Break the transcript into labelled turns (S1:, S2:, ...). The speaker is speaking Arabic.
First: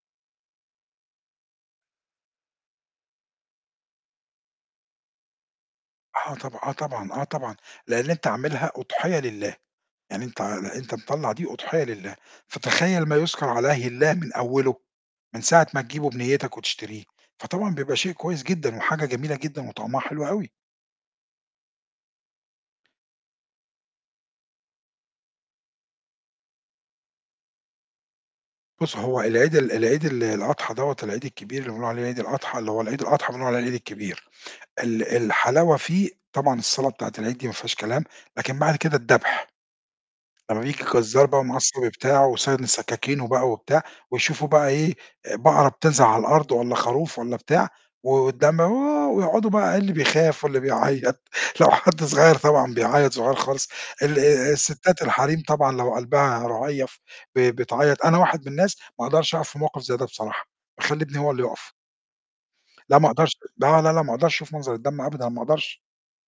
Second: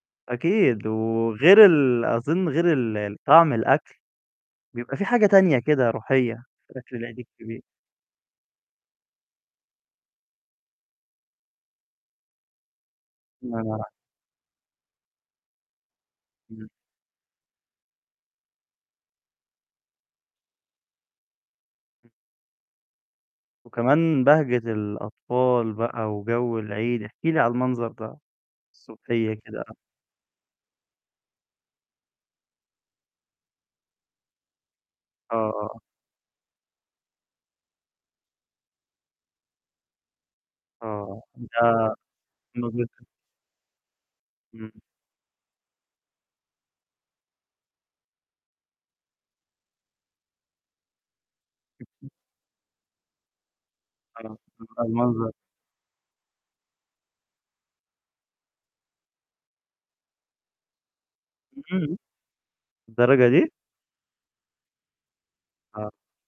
S1: أكيد وغير ال أظن غير ال طعم الأكل، بيبقى في حاجة تانية كده
S2: آه،
S1: روحية
S2: طبع آه،
S1: في أكل
S2: طبعًا،
S1: العيد
S2: آه، طبعًا.
S1: الكبير.
S2: لإن أنت عاملها أُضحية لله. يعني أنت أنت مطلّع دي أُضحية لله، فتخيّل ما يُذكر
S1: الله ينور
S2: عليه
S1: عليك.
S2: الله من أوله، من ساعة ما تجيبه بنيّتك
S1: إمم.
S2: وتشتريه، فطبعًا بيبقى شيء كويس جدًا، وحاجة جميلة جدًا وطعمها حلو أوي.
S1: وكمان بهجة الأطفال بقى وجو العيد، احكِ لي على المنظر ده
S2: بُص، هو
S1: الصُبحية
S2: العيد
S1: كده،
S2: ال
S1: آه.
S2: العيد ال الأضحى دوّة، العيد الكبير اللي بنقول عليه عيد الأضحى، اللي هو العيد الأضحى بنقول عليه العيد الكبير. ال
S1: آه،
S2: الحلاوة
S1: آه.
S2: فيه طبعًا الصلاة بتاعة العيد دي ما فيهاش كلام، لكن بعد كده الدبح. لما بييجي
S1: آه،
S2: الجزار بقى ومعاه الصَبي
S1: آه.
S2: بتاعه، وسانن
S1: ده [unintelligible]
S2: سكاكينه بقى وبتاع، ويشوفوا بقى
S1: إمم.
S2: إيه آآ بقرة بتنزل على الأرض والّا خروف والّا بتاع، و والدم ووه، ويقعدوا بقى اللي بيخاف واللي بيعيّط، لو حد
S1: [unintelligible]
S2: صغير طبعًا بيعيّط- صغير خالص- ال
S1: آه،
S2: آآ
S1: بيبقى
S2: الستات
S1: المنظر
S2: الحريم طبعًا لو قلبها رهيّف ب بتعيّط، أنا واحد من الناس ما اقدرش أقف في موقِف زي ده بصراحة. باخلّي ابني هو الُلي يقف.
S1: إمم.
S2: لأ ما
S1: للدرجة
S2: اقدرش،
S1: دي؟!
S2: لا، لا، لا، لا ما اقدرش اشوف منظر الدم أبدًا، ما اقدرش.
S1: آه.